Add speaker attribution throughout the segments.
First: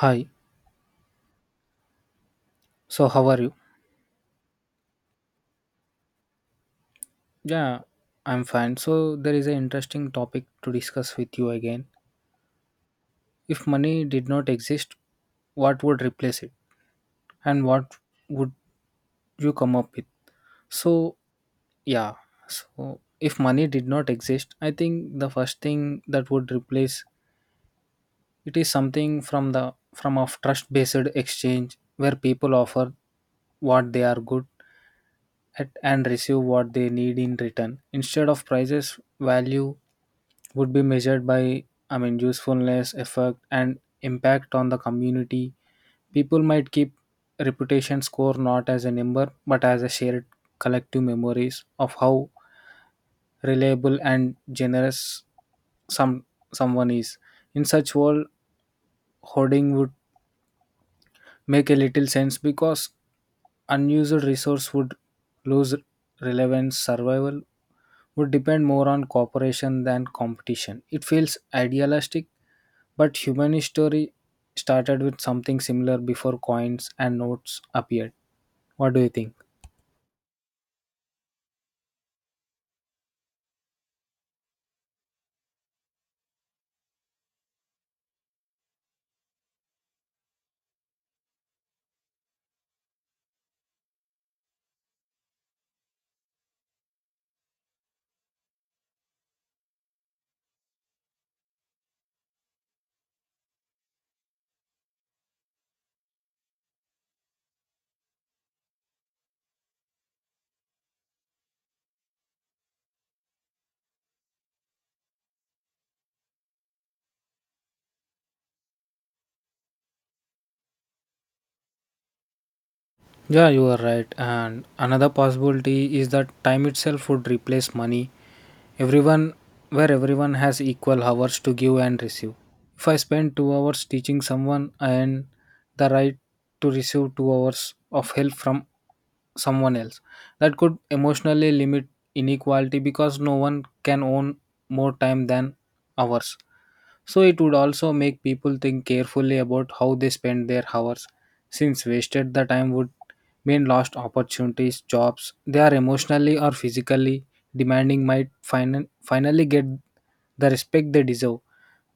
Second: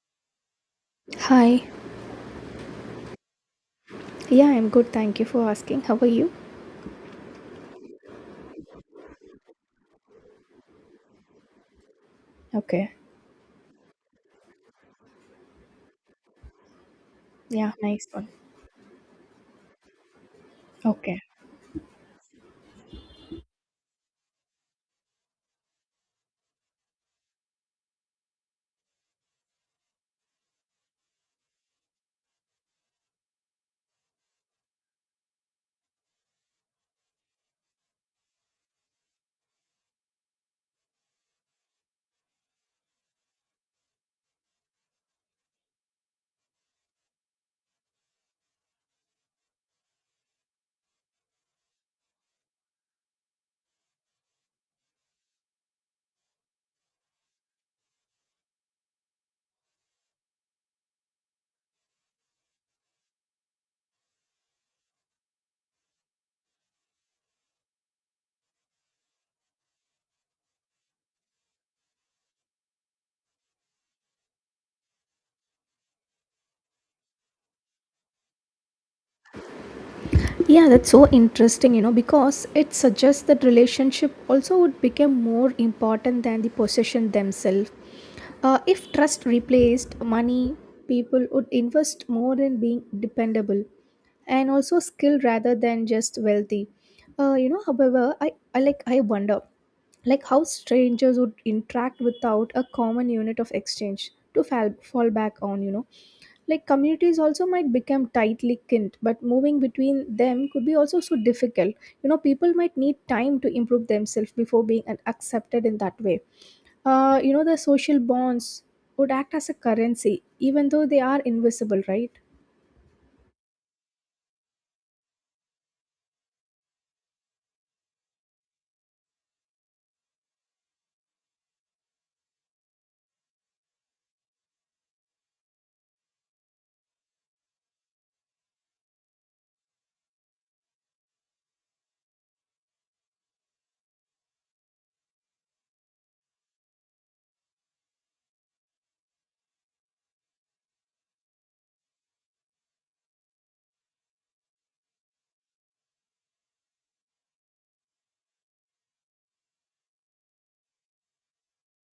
Speaker 1: Hi,
Speaker 2: Hi.
Speaker 1: so how are you?
Speaker 2: Yeah, I'm good. Thank you for asking. How are you?
Speaker 1: Yeah, I'm fine. So, there is an interesting topic to discuss with you again.
Speaker 2: Okay.
Speaker 1: If money did not exist, what would replace it? And
Speaker 2: Yeah,
Speaker 1: what
Speaker 2: nice one.
Speaker 1: would you come up with? So,
Speaker 2: Okay.
Speaker 1: yeah, so if money did not exist, I think the first thing that would replace it is something from the from a trust-based exchange where people offer what they are good at and receive what they need in return instead of prices value would be measured by, usefulness effect and impact on the community. People might keep reputation score not as a number but as a shared collective memories of how reliable and generous some someone is in such world. Hoarding would make a little sense because unused resource would lose relevance. Survival would depend more on cooperation than competition. It feels idealistic, but human history started with something similar before coins and notes appeared. What do you think?
Speaker 2: Yeah, that's so interesting, you know, because it suggests that relationship also would become more important than the possession themselves. If trust replaced money, people would invest more in being dependable and also skilled rather than just wealthy. However, I like I wonder like how strangers would interact without a common unit of exchange to fall back on. Like communities also might become tightly kinked, but moving between them could be also so difficult, you know. People might need time to improve themselves before being accepted in that way. You know the social bonds would act as a currency even though they are invisible, right?
Speaker 1: Yeah, you are right. And another possibility is that time itself would replace money. Everyone, where everyone has equal hours to give and receive. If I spend 2 hours teaching someone, I earn the right to receive 2 hours of help from someone else. That could emotionally limit inequality because no one can own more time than hours. So it would also make people think carefully about how they spend their hours, since wasted the time would mean lost opportunities, jobs they are emotionally or physically demanding might finally get the respect they deserve.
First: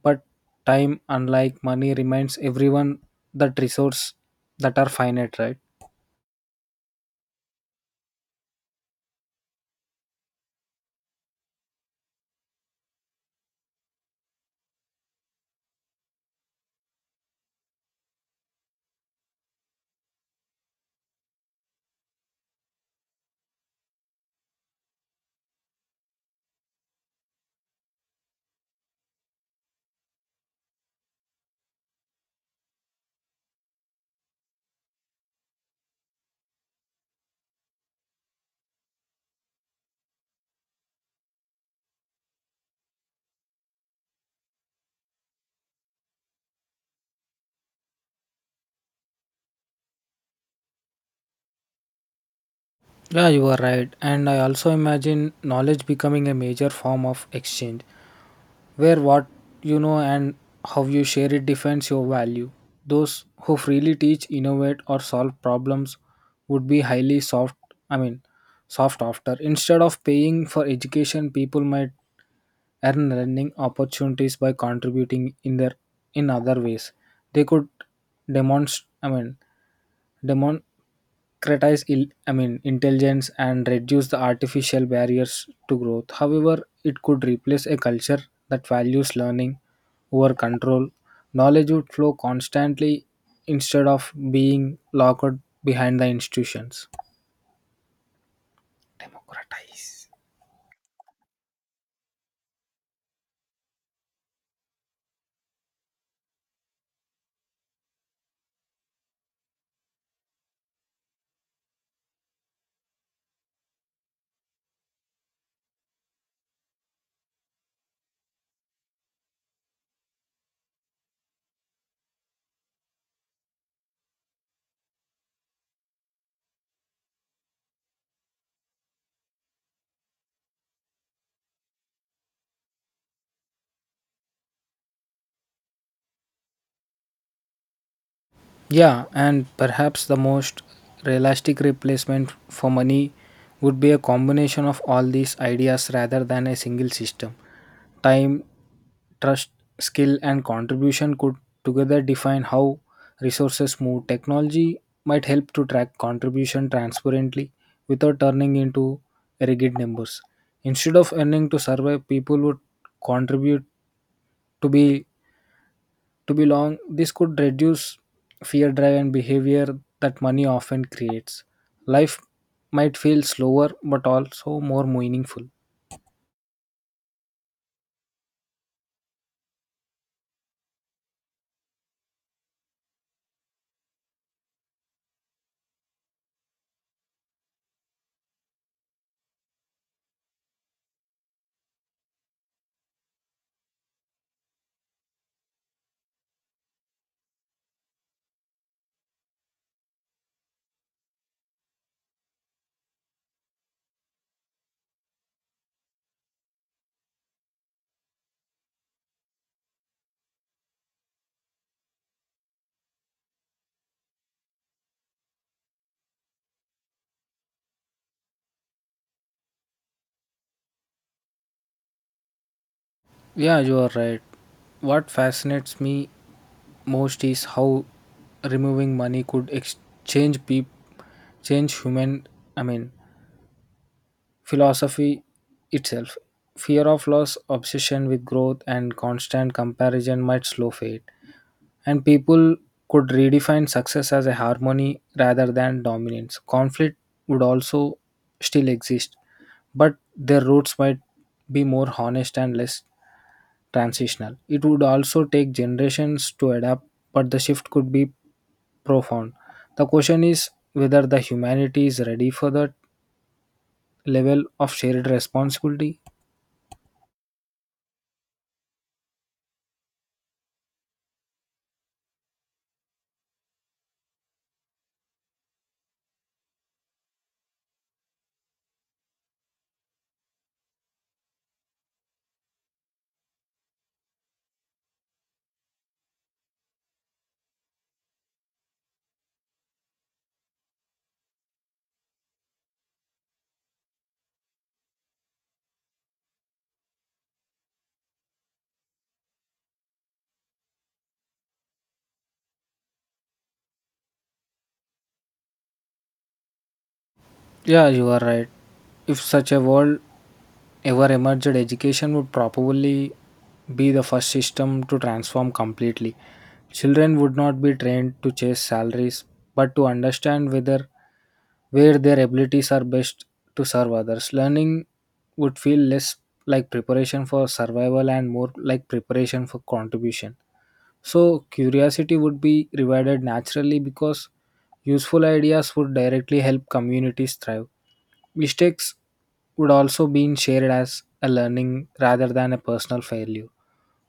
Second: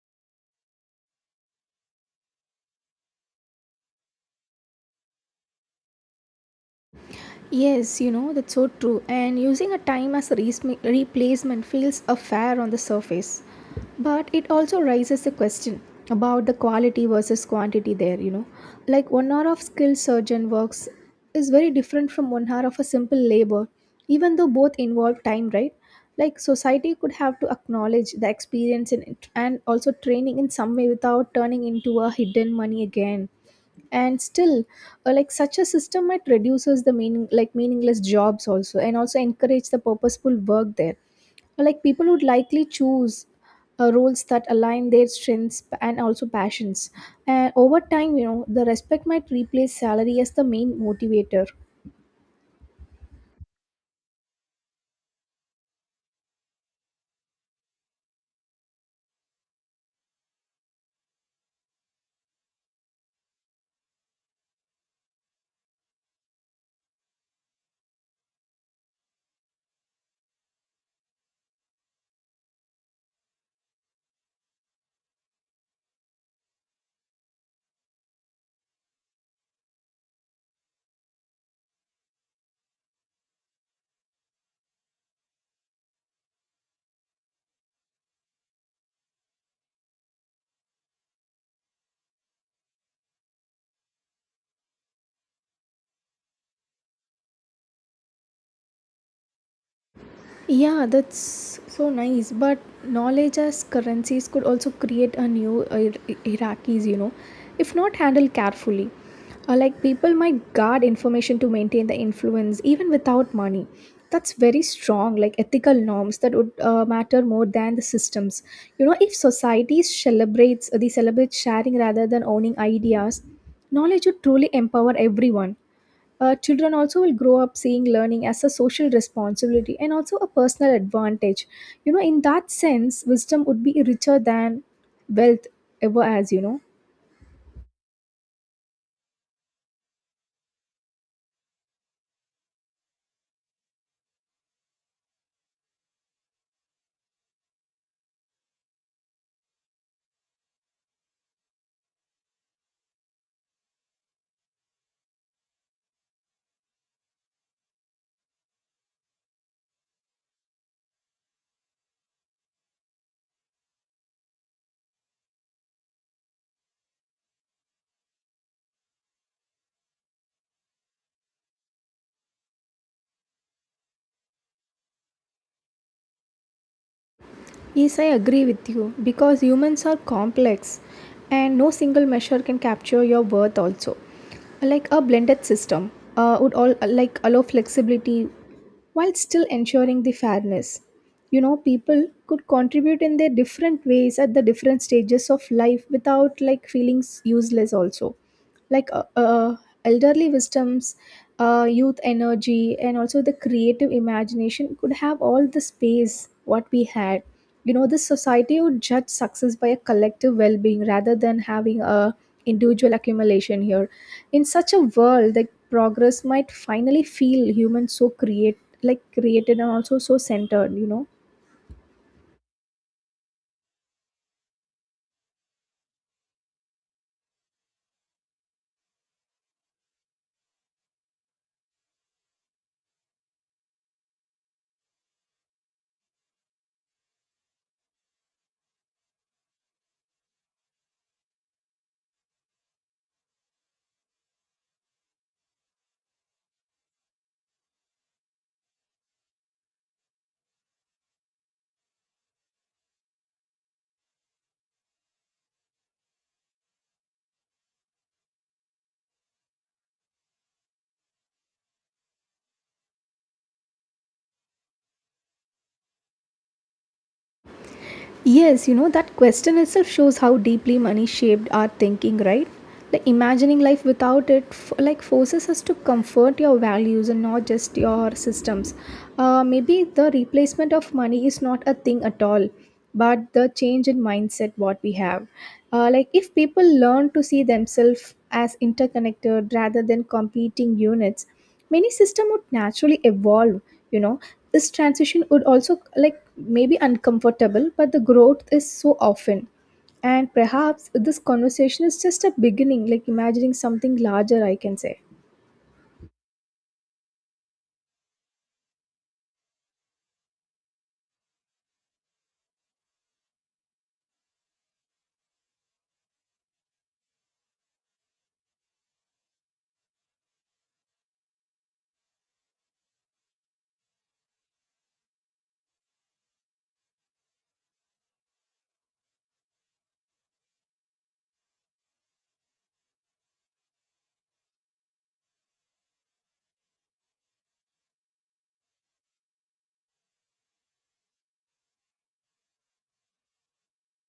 Speaker 1: But time, unlike money, reminds everyone that resources that are finite, right?
Speaker 2: Yes, you know, that's so true. And using a time as a replacement feels a fair on the surface. But it also raises the question about the quality versus quantity there, you know. Like one hour of skilled surgeon works is very different from one hour of a simple labor, even though both involve time, right? Like society could have to acknowledge the experience in it and also training in some way without turning into a hidden money again. And still, like such a system might reduces the meaning like meaningless jobs also, and also encourage the purposeful work there. Or, like people would likely choose roles that align their strengths and also passions, and over time, you know, the respect might replace salary as the main motivator.
Speaker 1: Yeah, you are right. And I also imagine knowledge becoming a major form of exchange, where what you know and how you share it defines your value. Those who freely teach, innovate, or solve problems would be highly soft, I mean, soft after. Instead of paying for education, people might earn learning opportunities by contributing in their in other ways. They could demonstrate, I mean, democratize I mean intelligence and reduce the artificial barriers to growth. However, it could replace a culture that values learning over control. Knowledge would flow constantly instead of being locked behind the institutions. Democratize.
Speaker 2: Yeah, that's so nice. But knowledge as currencies could also create a new hierarchies, you know, if not handled carefully. Like people might guard information to maintain the influence even without money. That's very strong, like ethical norms that would matter more than the systems. You know, if societies celebrate sharing rather than owning ideas, knowledge would truly empower everyone. Children also will grow up seeing learning as a social responsibility and also a personal advantage. You know, in that sense wisdom would be richer than wealth ever has, you know.
Speaker 1: Yeah, and perhaps the most realistic replacement for money would be a combination of all these ideas rather than a single system. Time, trust, skill, and contribution could together define how resources move. Technology might help to track contribution transparently without turning into rigid numbers. Instead of earning to survive, people would contribute to be to be long. This could reduce fear drive and behavior that money often creates. Life might feel slower but also more meaningful.
Speaker 2: Yes, I agree with you because humans are complex and no single measure can capture your worth also. Like a blended system would all like allow flexibility while still ensuring the fairness. You know, people could contribute in their different ways at the different stages of life without like feeling useless also, like elderly wisdoms, youth energy, and also the creative imagination could have all the space what we had. You know, this society would judge success by a collective well-being rather than having a individual accumulation here. In such a world, the progress might finally feel human, so create like created and also so centered, you know.
Speaker 1: Yeah, you are right. What fascinates me most is how removing money could exchange peop change human, I mean, philosophy itself. Fear of loss, obsession with growth, and constant comparison might slow fate. And people could redefine success as a harmony rather than dominance. Conflict would also still exist, but their roots might be more honest and less transitional. It would also take generations to adapt, but the shift could be profound. The question is whether the humanity is ready for that level of shared responsibility.
Speaker 2: Yes, you know, that question itself shows how deeply money shaped our thinking, right? Like imagining life without it, like forces us to comfort your values and not just your systems. Maybe the replacement of money is not a thing at all, but the change in mindset what we have. Like if people learn to see themselves as interconnected rather than competing units, many system would naturally evolve, you know. This transition would also like maybe uncomfortable, but the growth is so often, and perhaps this conversation is just a beginning, like imagining something larger, I can say.
Speaker 1: Yeah, you are right. If such a world ever emerged, education would probably be the first system to transform completely. Children would not be trained to chase salaries, but to understand whether where their abilities are best to serve others. Learning would feel less like preparation for survival and more like preparation for contribution. So, curiosity would be rewarded naturally because useful ideas would directly help communities thrive. Mistakes would also be shared as a learning rather than a personal failure.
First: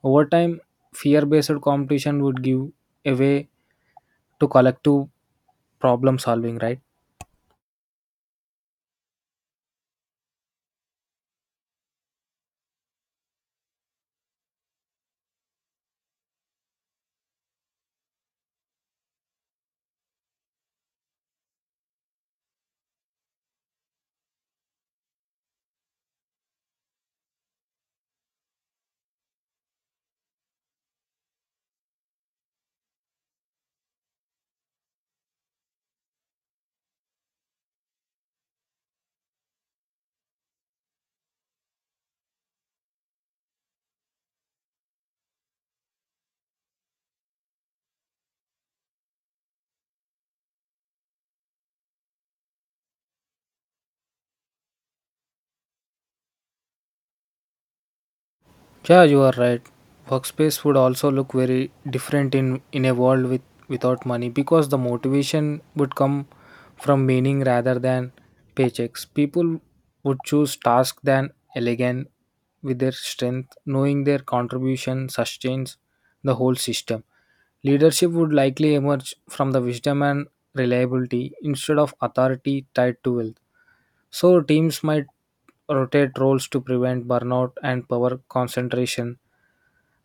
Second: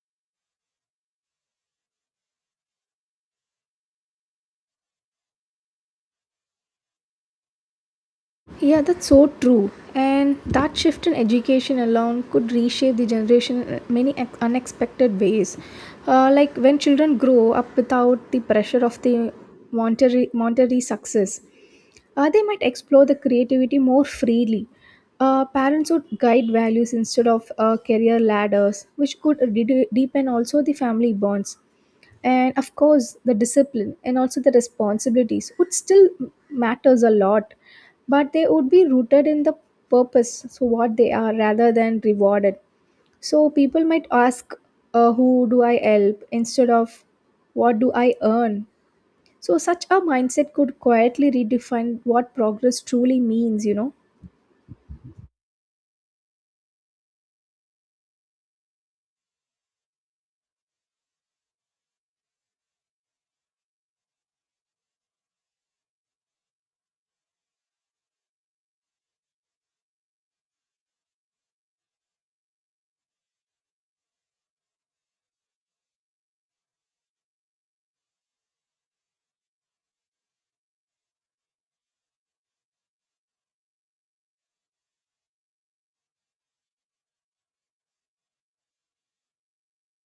Speaker 1: Over time, fear based competition would give a way to collective problem solving, right?
Speaker 2: Yeah, that's so true, and that shift in education alone could reshape the generation in many unexpected ways. Like when children grow up without the pressure of the monetary success, they might explore the creativity more freely. Parents would guide values instead of career ladders, which could deepen also the family bonds. And of course, the discipline and also the responsibilities would still matters a lot, but they would be rooted in the purpose, so what they are, rather than rewarded. So people might ask, "Who do I help?" instead of "What do I earn?" So, such a mindset could quietly redefine what progress truly means, you know.
Speaker 1: Yeah, you are right. Workspace would also look very different in a world without money because the motivation would come from meaning rather than paychecks. People would choose tasks than elegant with their strength, knowing their contribution sustains the whole system. Leadership would likely emerge from the wisdom and reliability instead of authority tied to wealth. So teams might rotate roles to prevent burnout and power concentration.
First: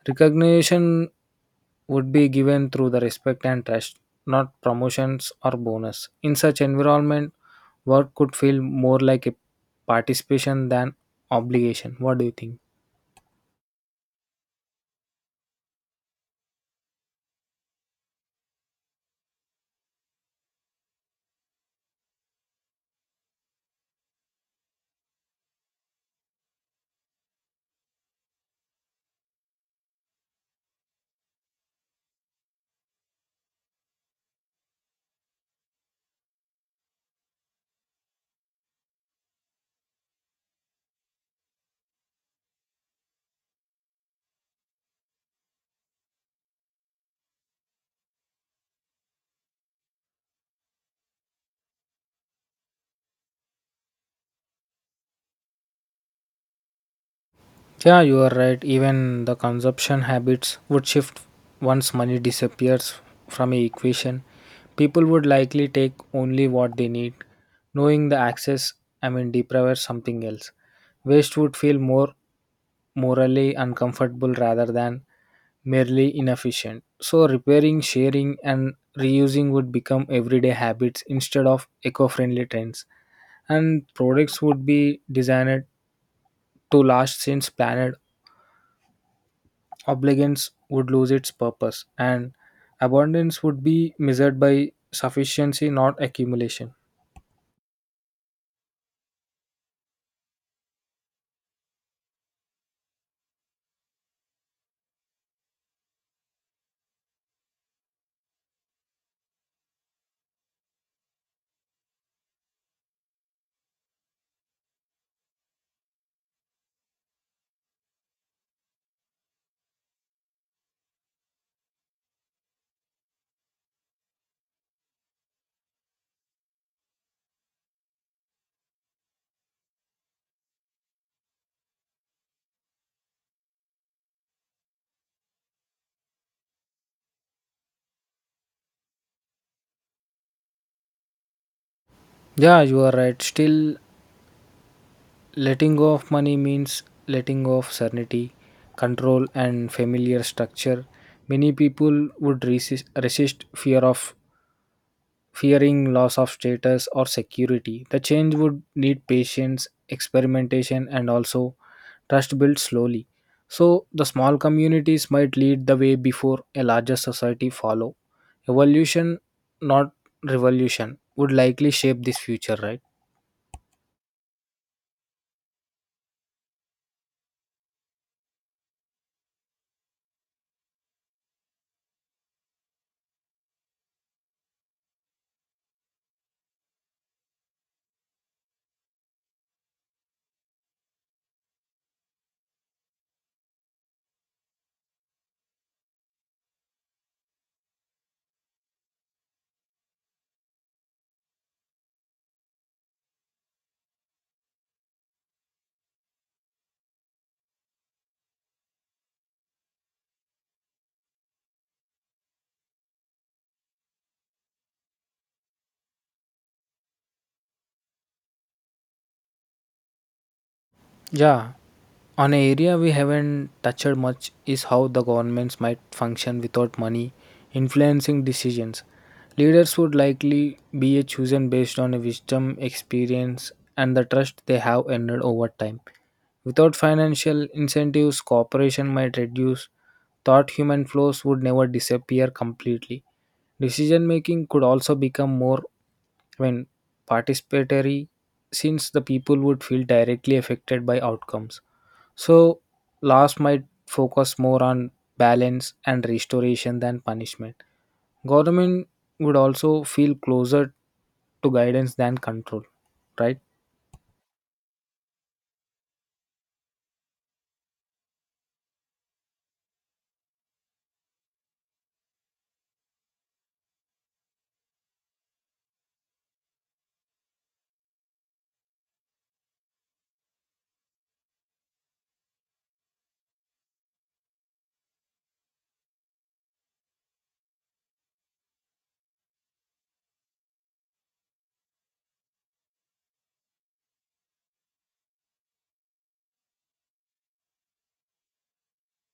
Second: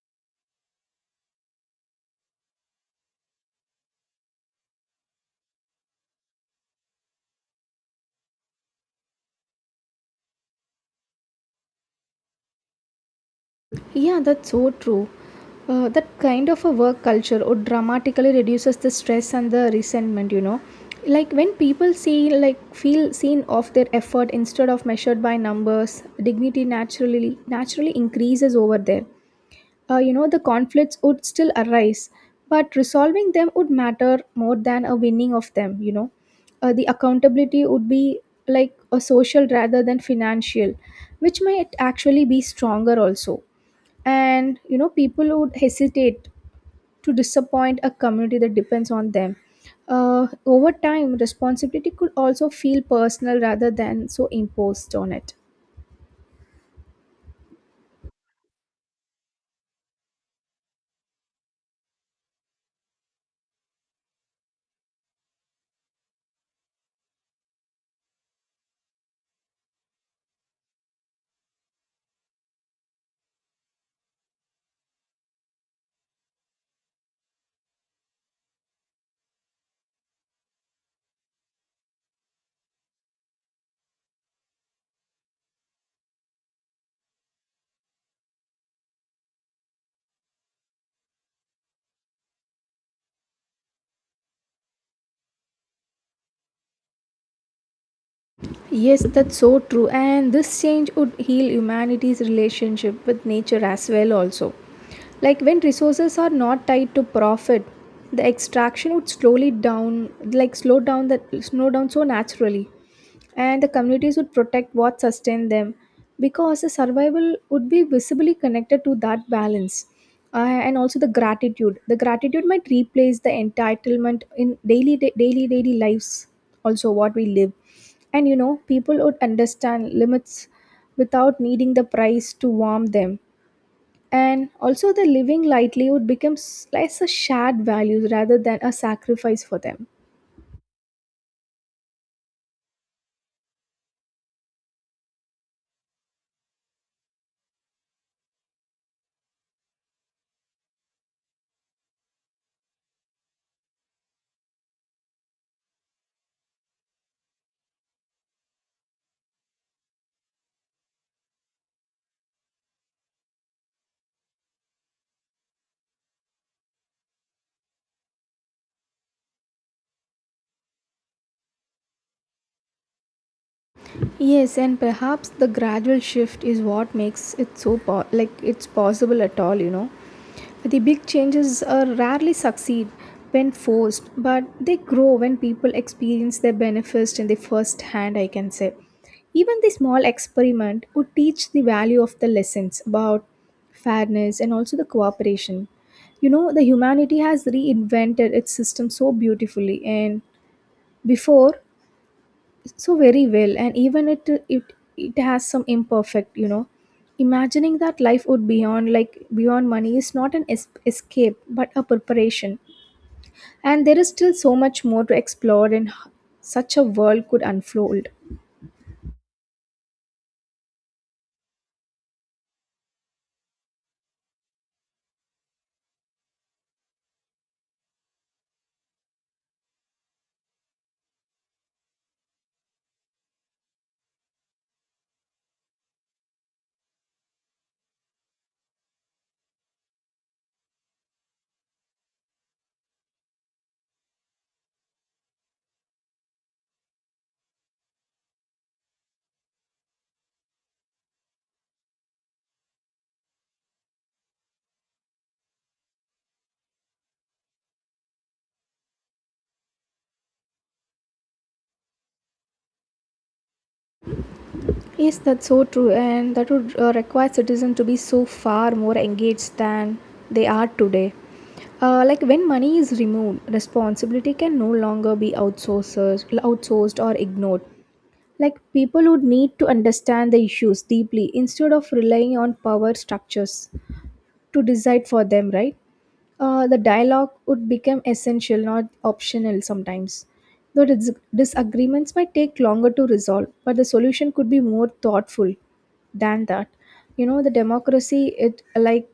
Speaker 1: Recognition would be given through the respect and trust, not promotions or bonus. In such environment, work could feel more like a participation than obligation. What do you think?
Speaker 2: Yeah, that's so true. That kind of a work culture would dramatically reduces the stress and the resentment, you know. Like when people see, like feel seen of their effort instead of measured by numbers, dignity naturally increases over there. You know the conflicts would still arise, but resolving them would matter more than a winning of them, you know. The accountability would be like a social rather than financial, which might actually be stronger also. And you know, people would hesitate to disappoint a community that depends on them. Over time, responsibility could also feel personal rather than so imposed on it.
Speaker 1: Yeah, you are right. Even the consumption habits would shift once money disappears from a equation. People would likely take only what they need, knowing the access, I mean, deprives something else. Waste would feel more morally uncomfortable rather than merely inefficient. So, repairing, sharing, and reusing would become everyday habits instead of eco friendly trends. And products would be designed to last since planet Obligance would lose its purpose, and abundance would be measured by sufficiency, not accumulation.
Speaker 2: Yes, that's so true. And this change would heal humanity's relationship with nature as well, also. Like when resources are not tied to profit, the extraction would slowly down, like slow down that slow down so naturally, and the communities would protect what sustained them because the survival would be visibly connected to that balance. And also the gratitude might replace the entitlement in daily daily lives also what we live. And you know, people would understand limits without needing the price to warm them, and also the living lightly would become less a shared values rather than a sacrifice for them.
Speaker 1: Yeah, you are right. Still, letting go of money means letting go of certainty, control, and familiar structure. Many people would resist, fearing loss of status or security. The change would need patience, experimentation, and also trust built slowly. So the small communities might lead the way before a larger society follow. Evolution, not revolution, would likely shape this future, right?
Speaker 2: Yes, and perhaps the gradual shift is what makes it so like it's possible at all, you know. The big changes rarely succeed when forced, but they grow when people experience their benefits in the first hand, I can say. Even the small experiment would teach the value of the lessons about fairness and also the cooperation. You know, the humanity has reinvented its system so beautifully, and before so very well, and even it has some imperfect, you know. Imagining that life would beyond like beyond money is not an escape but a preparation, and there is still so much more to explore, and such a world could unfold.
Speaker 1: Yeah. An area we haven't touched much is how the governments might function without money influencing decisions. Leaders would likely be chosen based on a wisdom, experience, and the trust they have earned over time. Without financial incentives, cooperation might reduce. Thought human flows would never disappear completely. Decision making could also become more when participatory, since the people would feel directly affected by outcomes. So, laws might focus more on balance and restoration than punishment. Government would also feel closer to guidance than control, right?
Speaker 2: Yes, that's so true, and that would require citizens to be so far more engaged than they are today. Like when money is removed, responsibility can no longer be outsourced or ignored. Like people would need to understand the issues deeply instead of relying on power structures to decide for them, right? The dialogue would become essential, not optional sometimes. Though disagreements might take longer to resolve, but the solution could be more thoughtful than that. You know, the democracy it like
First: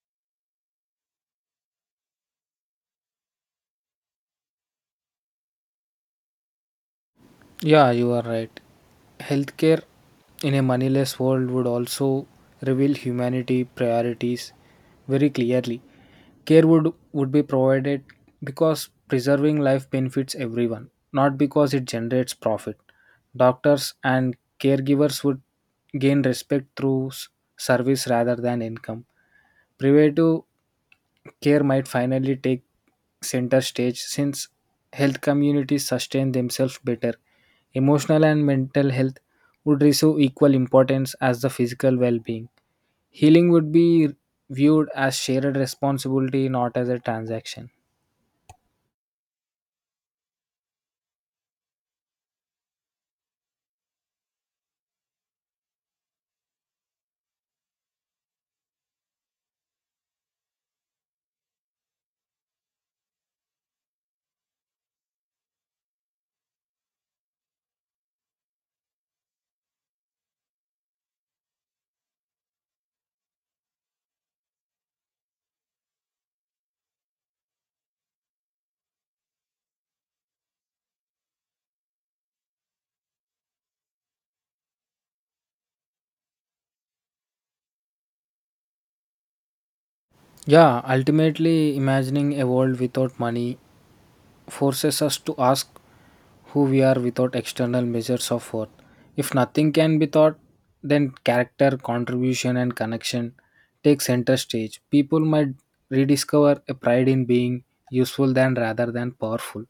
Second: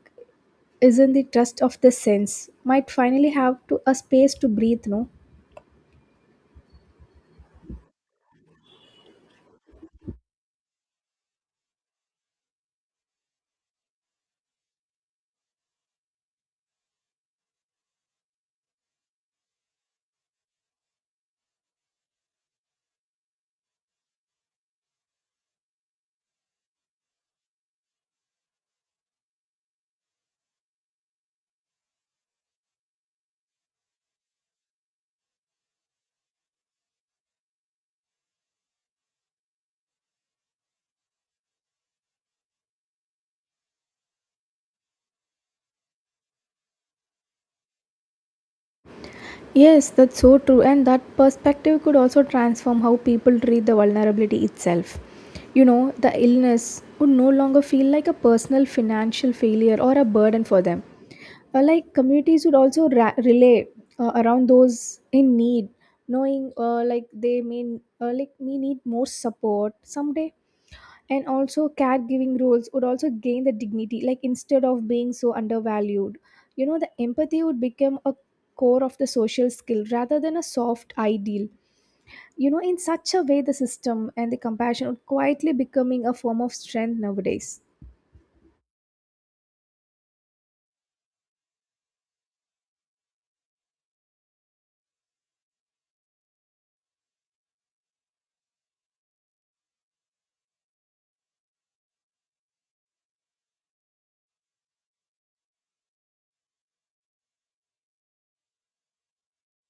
Speaker 2: is not the trust of the sense might finally have to a space to breathe, no.
Speaker 1: Yeah, you are right. Healthcare in a moneyless world would also reveal humanity priorities very clearly. Would be provided because preserving life benefits everyone, not because it generates profit. Doctors and caregivers would gain respect through service rather than income. Preventive care might finally take center stage since health communities sustain themselves better. Emotional and mental health would receive equal importance as the physical well being. Healing would be viewed as shared responsibility, not as a transaction.
Speaker 2: Yes, that's so true, and that perspective could also transform how people treat the vulnerability itself. You know, the illness would no longer feel like a personal financial failure or a burden for them. Like communities would also relay, around those in need, knowing like they may like may need more support someday. And also caregiving roles would also gain the dignity, like instead of being so undervalued. You know, the empathy would become a core of the social skill rather than a soft ideal. You know, in such a way the system and the compassion would quietly becoming a form of strength nowadays.
Speaker 1: Yeah, ultimately, imagining a world without money forces us to ask who we are without external measures of worth. If nothing can be taught, then character, contribution, and connection take center stage. People might rediscover a pride in being useful than rather than powerful.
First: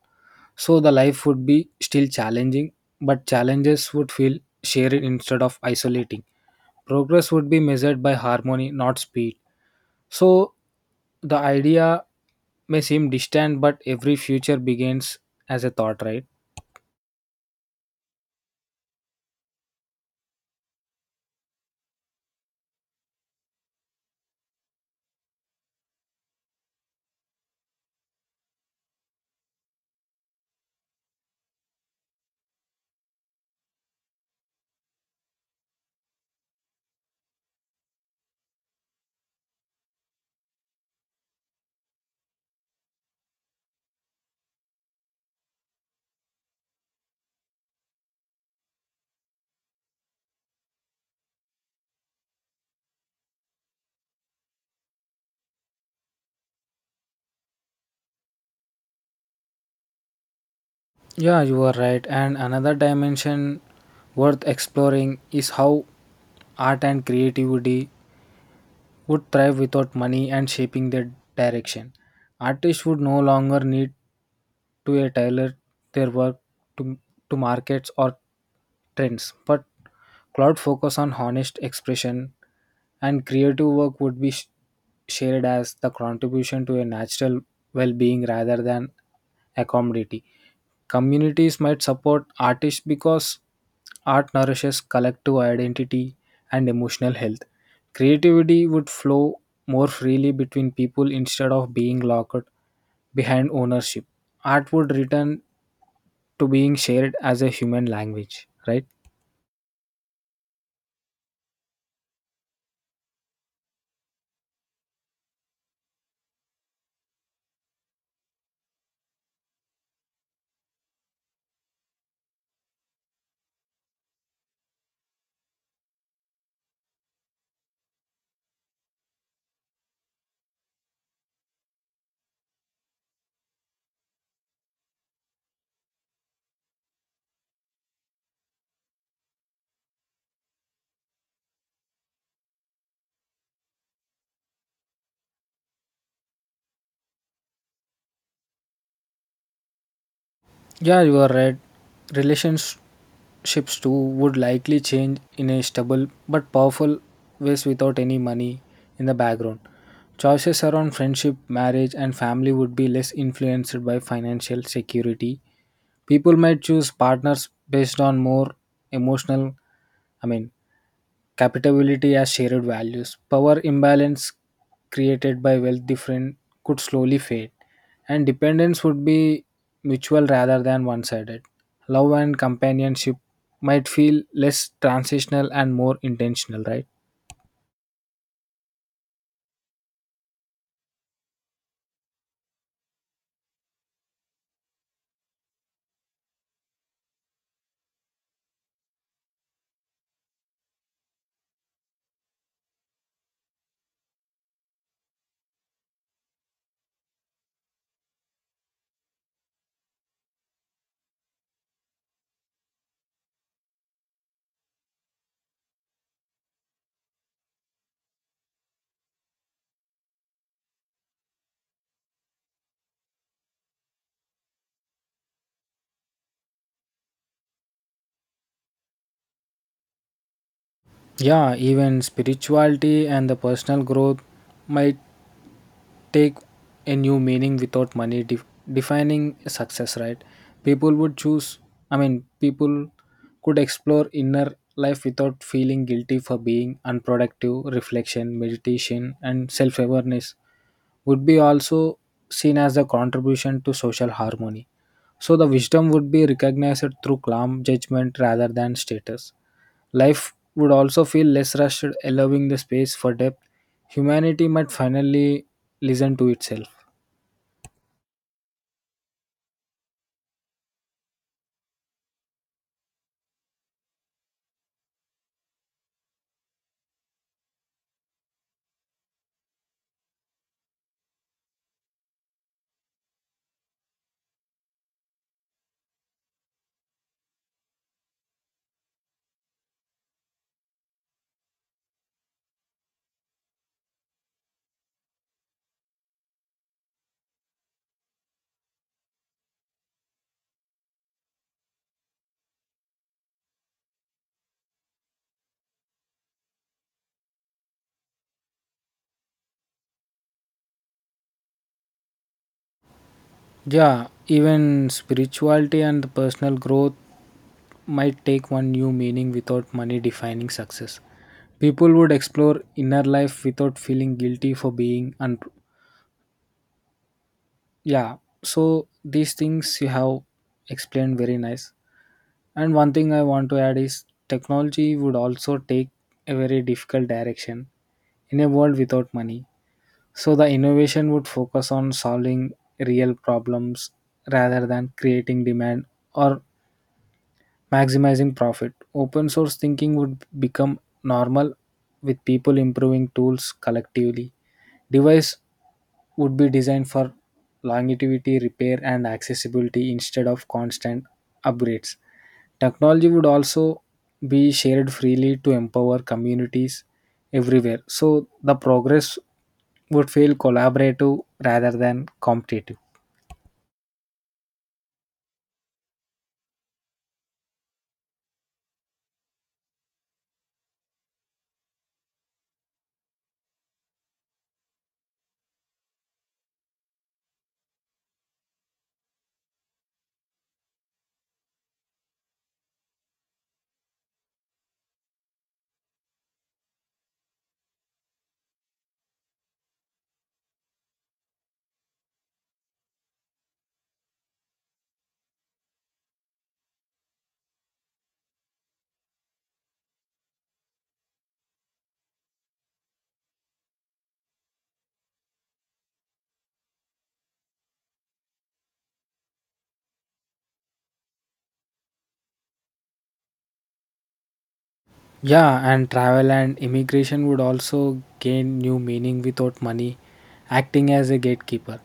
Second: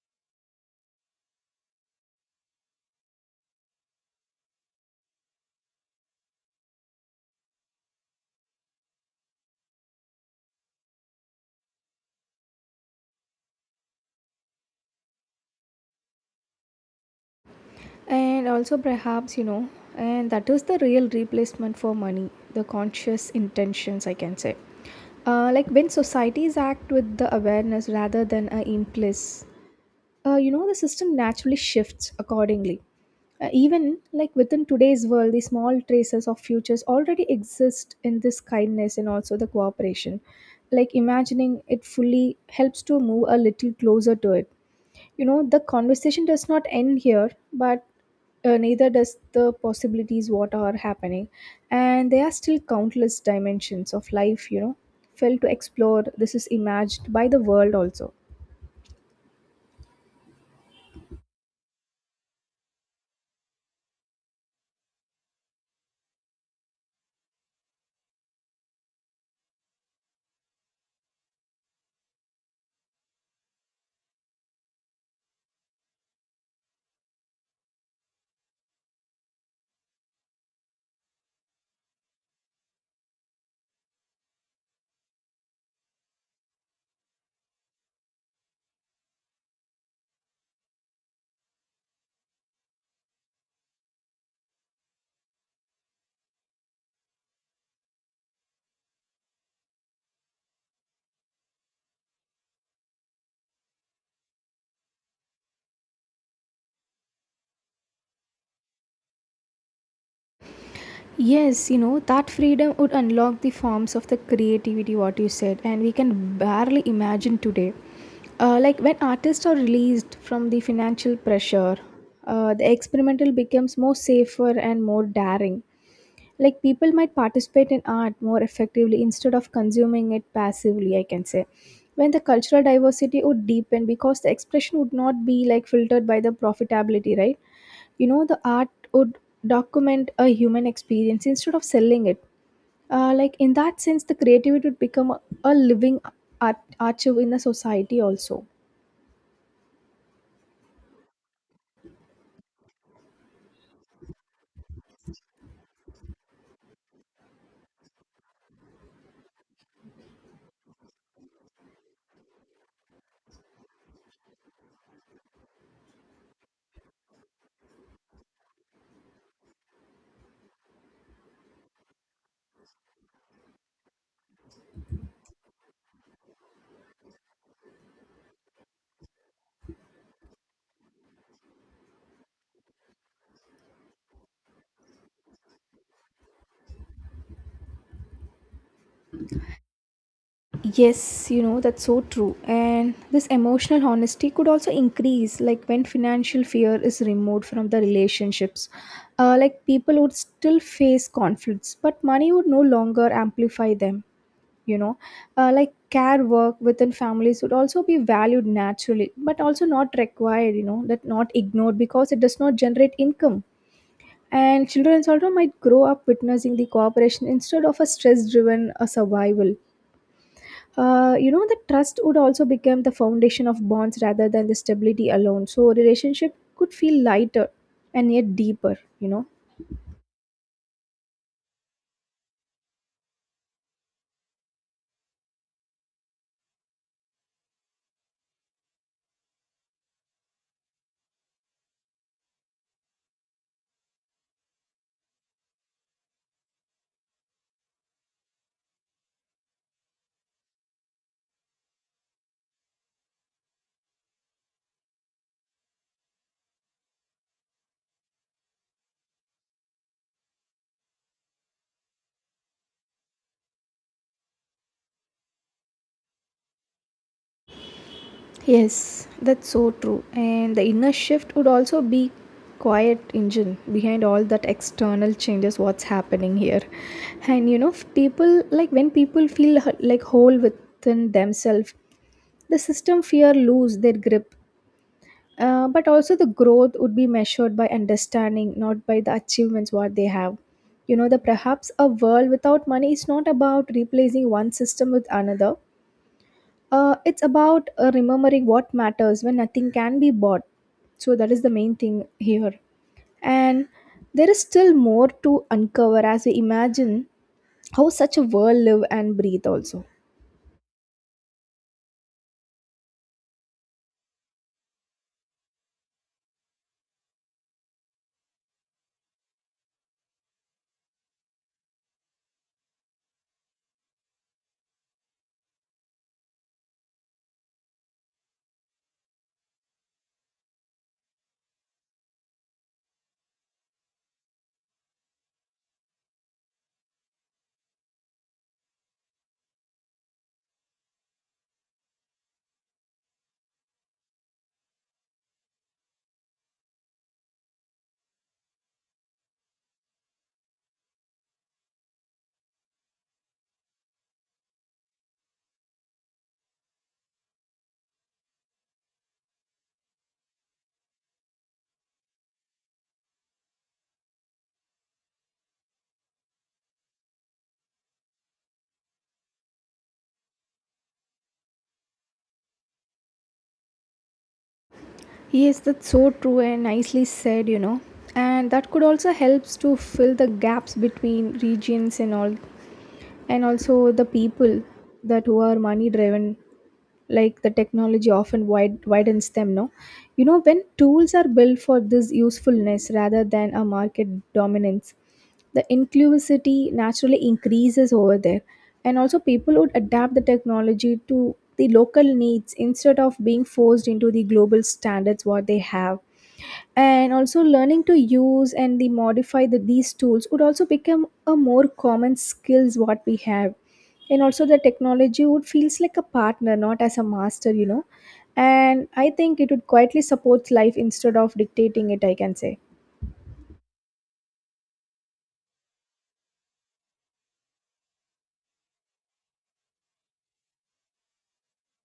Speaker 1: So the life would be still challenging, but challenges would feel shared instead of isolating. Progress would be measured by harmony, not speed. So the idea may seem distant, but every future begins as a thought, right?
Speaker 2: And also perhaps, you know, and that is the real replacement for money, the conscious intentions, I can say. Like when societies act with the awareness rather than a impulse, you know the system naturally shifts accordingly. Even like within today's world, the small traces of futures already exist in this kindness and also the cooperation, like imagining it fully helps to move a little closer to it. You know, the conversation does not end here, but neither does the possibilities what are happening, and there are still countless dimensions of life, you know, felt to explore this is imagined by the world also.
Speaker 1: Yeah, you are right. And another dimension worth exploring is how art and creativity would thrive without money and shaping their direction. Artists would no longer need to a tailor their work to, to markets or trends, but cloud focus on honest expression and creative work would be shared as the contribution to a natural well-being rather than a commodity. Communities might support artists because art nourishes collective identity and emotional health. Creativity would flow more freely between people instead of being locked behind ownership. Art would return to being shared as a human language, right?
Speaker 2: Yes, you know, that freedom would unlock the forms of the creativity, what you said, and we can barely imagine today. Like when artists are released from the financial pressure, the experimental becomes more safer and more daring. Like people might participate in art more effectively instead of consuming it passively, I can say. When the cultural diversity would deepen because the expression would not be like filtered by the profitability, right? You know, the art would document a human experience instead of selling it. Like in that sense the creativity would become a living art, archive in the society also.
Speaker 1: Yeah, you are right. Relationships too would likely change in a stable but powerful ways without any money in the background. Choices around friendship, marriage, and family would be less influenced by financial security. People might choose partners based on more emotional, I mean, capitability as shared values. Power imbalance created by wealth difference could slowly fade, and dependence would be mutual rather than one sided. Love and companionship might feel less transitional and more intentional, right?
Speaker 2: Yes, you know, that's so true, and this emotional honesty could also increase like when financial fear is removed from the relationships. Like people would still face conflicts, but money would no longer amplify them, you know. Like care work within families would also be valued naturally but also not required, you know, that not ignored because it does not generate income. And children also might grow up witnessing the cooperation instead of a stress driven survival. You know, the trust would also become the foundation of bonds rather than the stability alone, so relationship could feel lighter and yet deeper, you know.
Speaker 1: Yeah, even spirituality and the personal growth might take a new meaning without money defining success, right? people would choose I mean, people could explore inner life without feeling guilty for being unproductive. Reflection, meditation, and self-awareness would be also seen as a contribution to social harmony. So the wisdom would be recognized through calm judgment rather than status. Life would also feel less rushed, allowing the space for depth. Humanity might finally listen to itself.
Speaker 2: Yes, that's so true. And the inner shift would also be quiet engine behind all that external changes what's happening here. And you know, people, like when people feel like whole within themselves, the system fear lose their grip. But also the growth would be measured by understanding, not by the achievements what they have. You know, the perhaps a world without money is not about replacing one system with another. It's about remembering what matters when nothing can be bought. So that is the main thing here. And there is still more to uncover as we imagine how such a world live and breathe also.
Speaker 1: Yeah, even spirituality and personal growth might take one new meaning without money defining success. People would explore inner life without feeling guilty for being yeah, so these things you have explained very nice. And one thing I want to add is technology would also take a very difficult direction in a world without money. So the innovation would focus on solving real problems rather than creating demand or maximizing profit. Open source thinking would become normal with people improving tools collectively. Device would be designed for longevity, repair, and accessibility instead of constant upgrades. Technology would also be shared freely to empower communities everywhere. So the progress would feel collaborative rather than competitive.
Speaker 2: Yes, that's so true and nicely said, you know. And that could also helps to fill the gaps between regions and all, and also the people that who are money driven. Like the technology often widens them, no? You know, when tools are built for this usefulness rather than a market dominance, the inclusivity naturally increases over there. And also people would adapt the technology to the local needs instead of being forced into the global standards what they have. And also learning to use and the modify these tools would also become a more common skills what we have. And also the technology would feels like a partner, not as a master, you know. And I think it would quietly support life instead of dictating it, I can say.
Speaker 1: Yeah, and travel and immigration would also gain new meaning without money, acting as a gatekeeper.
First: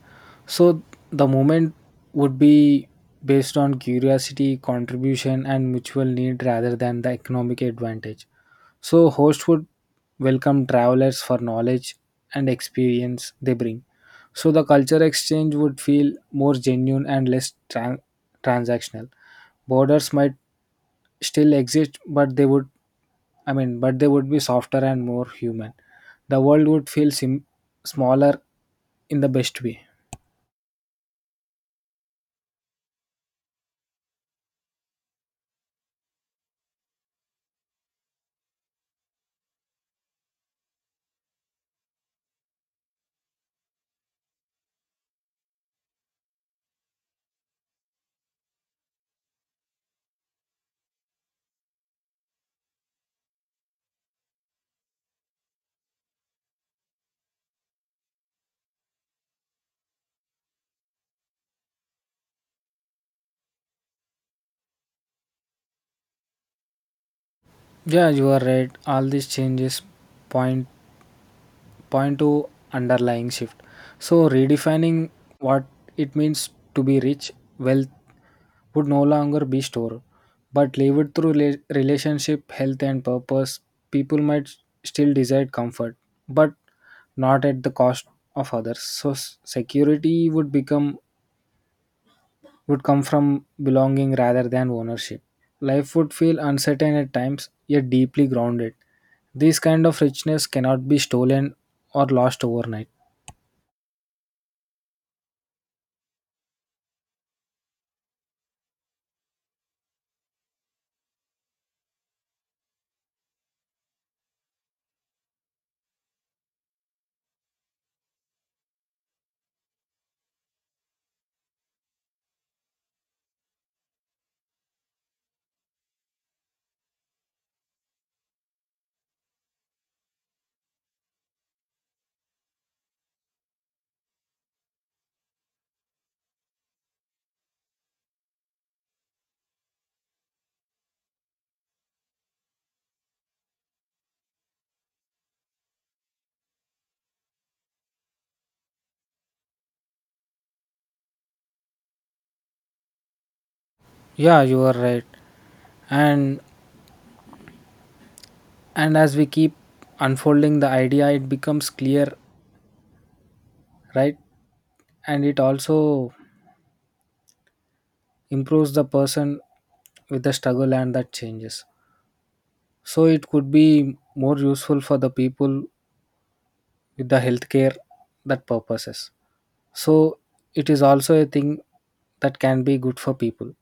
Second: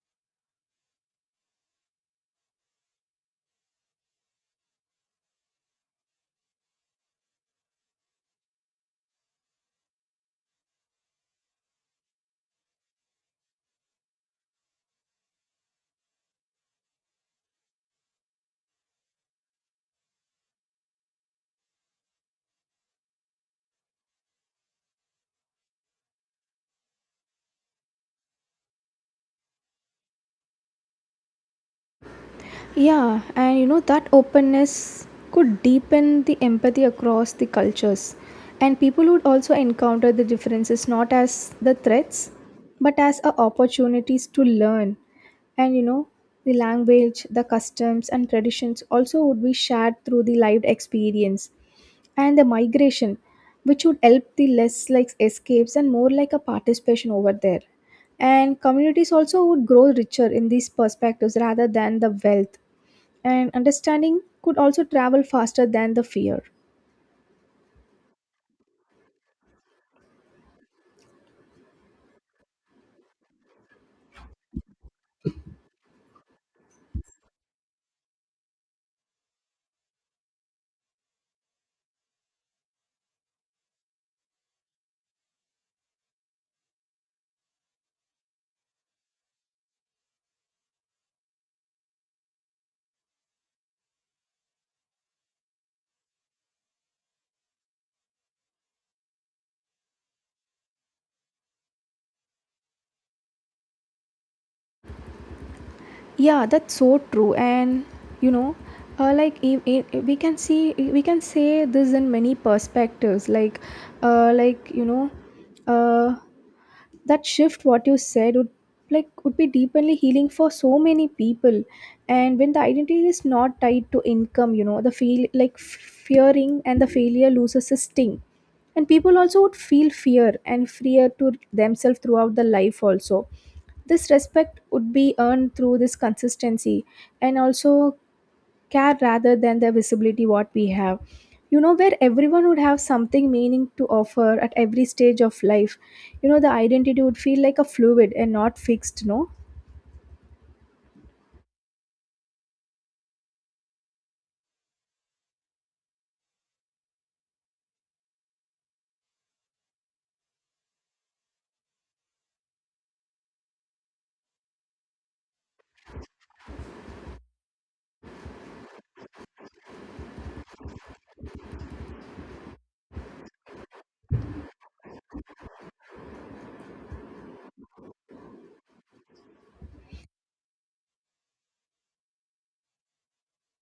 Speaker 1: So the moment would be based on curiosity, contribution, and mutual need rather than the economic advantage. So, host would welcome travelers for knowledge and experience they bring. So, the culture exchange would feel more genuine and less transactional. Borders might still exist, but they would, I mean, but they would be softer and more human. The world would feel smaller in the best way.
Speaker 2: Yeah, and you know that openness could deepen the empathy across the cultures. And people would also encounter the differences not as the threats, but as a opportunities to learn. And you know, the language, the customs and traditions also would be shared through the lived experience and the migration, which would help the less like escapes and more like a participation over there. And communities also would grow richer in these perspectives rather than the wealth, and understanding could also travel faster than the fear.
Speaker 1: Yeah, you are right. All these changes point Point to underlying shift. So, redefining what it means to be rich, wealth would no longer be stored, but lived through relationship, health, and purpose. People might still desire comfort, but not at the cost of others. So, security would become would come from belonging rather than ownership. Life would feel uncertain at times, yet deeply grounded. This kind of richness cannot be stolen or lost overnight.
Speaker 2: Yeah, that's so true. And you know, like if we can see, we can say this in many perspectives, like like, you know, uh, that shift what you said would, like, would be deeply healing for so many people. And when the identity is not tied to income, you know, the feel like fearing and the failure loses its sting. And people also would feel fear and freer to themselves throughout the life also. This respect would be earned through this consistency and also care rather than the visibility what we have, you know, where everyone would have something meaning to offer at every stage of life. You know, the identity would feel like a fluid and not fixed, no?
Speaker 1: Yeah, you are right. And and as we keep unfolding the idea, it becomes clear, right? And it also improves the person with the struggle and that changes. So it could be more useful for the people with the healthcare that purposes. So it is also a thing that can be good for people.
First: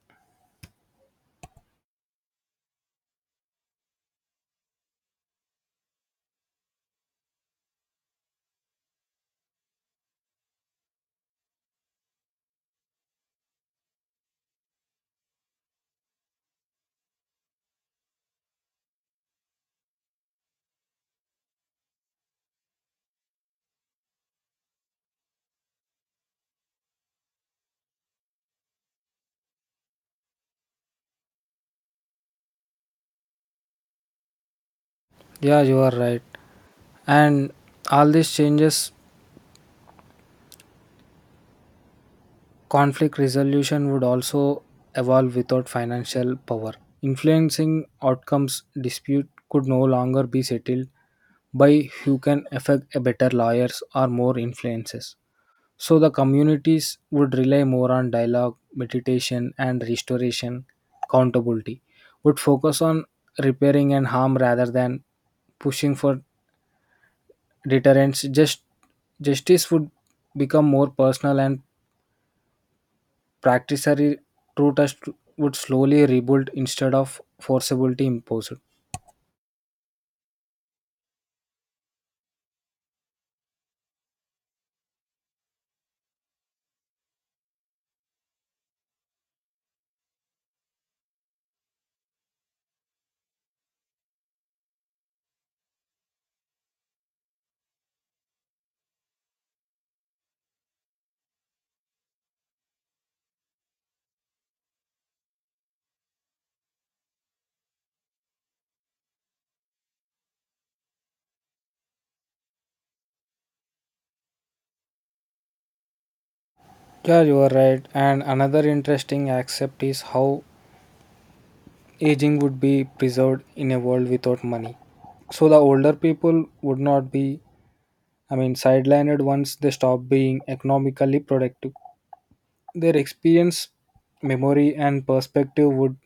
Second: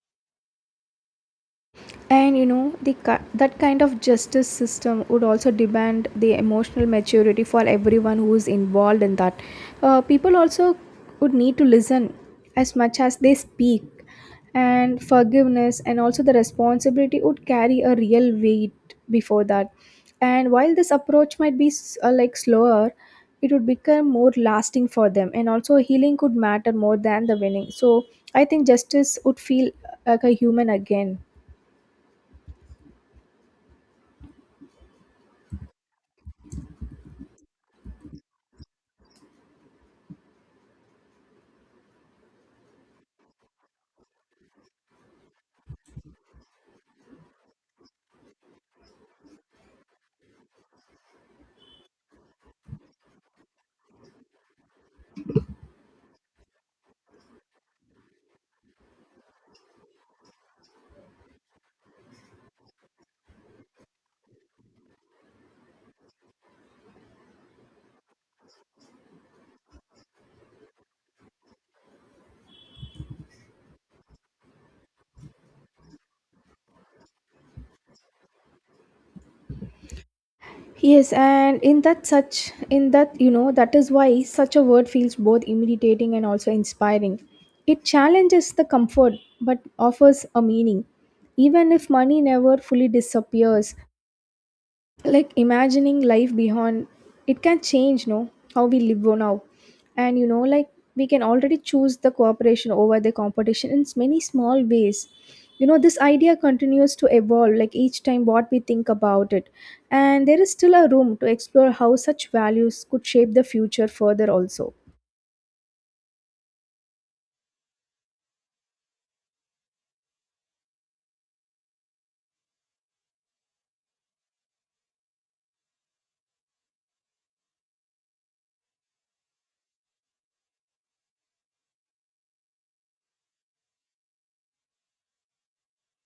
Speaker 2: And you know, the that kind of justice system would also demand the emotional maturity for everyone who is involved in that. People also would need to listen as much as they speak, and forgiveness and also the responsibility would carry a real weight before that. And while this approach might be like slower, it would become more lasting for them, and also healing could matter more than the winning. So I think justice would feel like a human again.
Speaker 1: Yeah, you are right. And all these changes. Conflict resolution would also evolve without financial power, influencing outcomes. Dispute could no longer be settled by who can affect a better lawyers or more influences. So the communities would rely more on dialogue, meditation, and restoration. Accountability would focus on repairing and harm rather than pushing for deterrence. Justice would become more personal and practically true test would slowly rebuild instead of forcibly imposed.
Speaker 2: Yes, and in that, such in that, you know, that is why such a word feels both intimidating and also inspiring. It challenges the comfort but offers a meaning. Even if money never fully disappears, like imagining life beyond it can change, no, how we live now. And you know, like, we can already choose the cooperation over the competition in many small ways. You know, this idea continues to evolve like each time what we think about it, and there is still a room to explore how such values could shape the future further also.
Speaker 1: Yeah, you are right. And another interesting aspect is how aging would be preserved in a world without money. So the older people would not be, I mean, sidelined once they stop being economically productive. Their experience, memory, and perspective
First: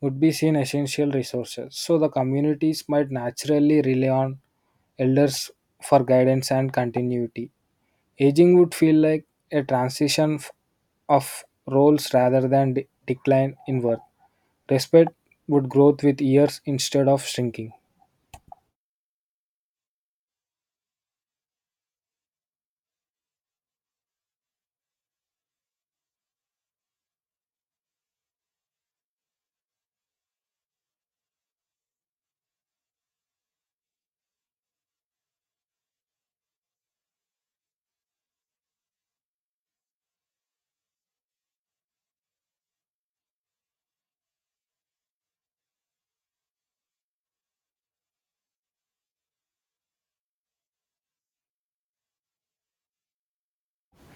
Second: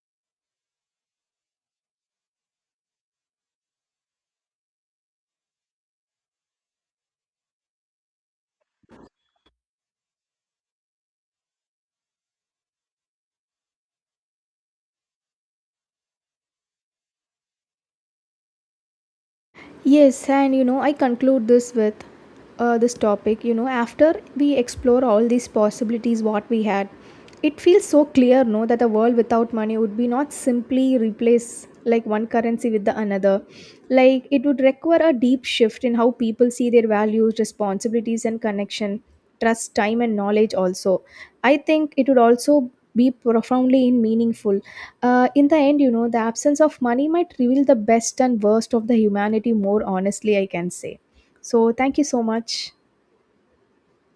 Speaker 1: would be seen essential resources. So the communities might naturally rely on elders for guidance and continuity. Aging would feel like a transition of roles rather than decline in worth. Respect would grow with years instead of shrinking.
Speaker 2: Yes, and you know, I conclude this with this topic. You know, after we explore all these possibilities, what we had, it feels so clear, no, that a world without money would be not simply replace like one currency with the another. Like it would require a deep shift in how people see their values, responsibilities, and connection, trust, time and knowledge also. I think it would also be profoundly in meaningful in the end. You know, the absence of money might reveal the best and worst of the humanity more honestly, I can say. So thank you so much.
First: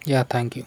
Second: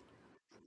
Speaker 1: Yeah, thank you.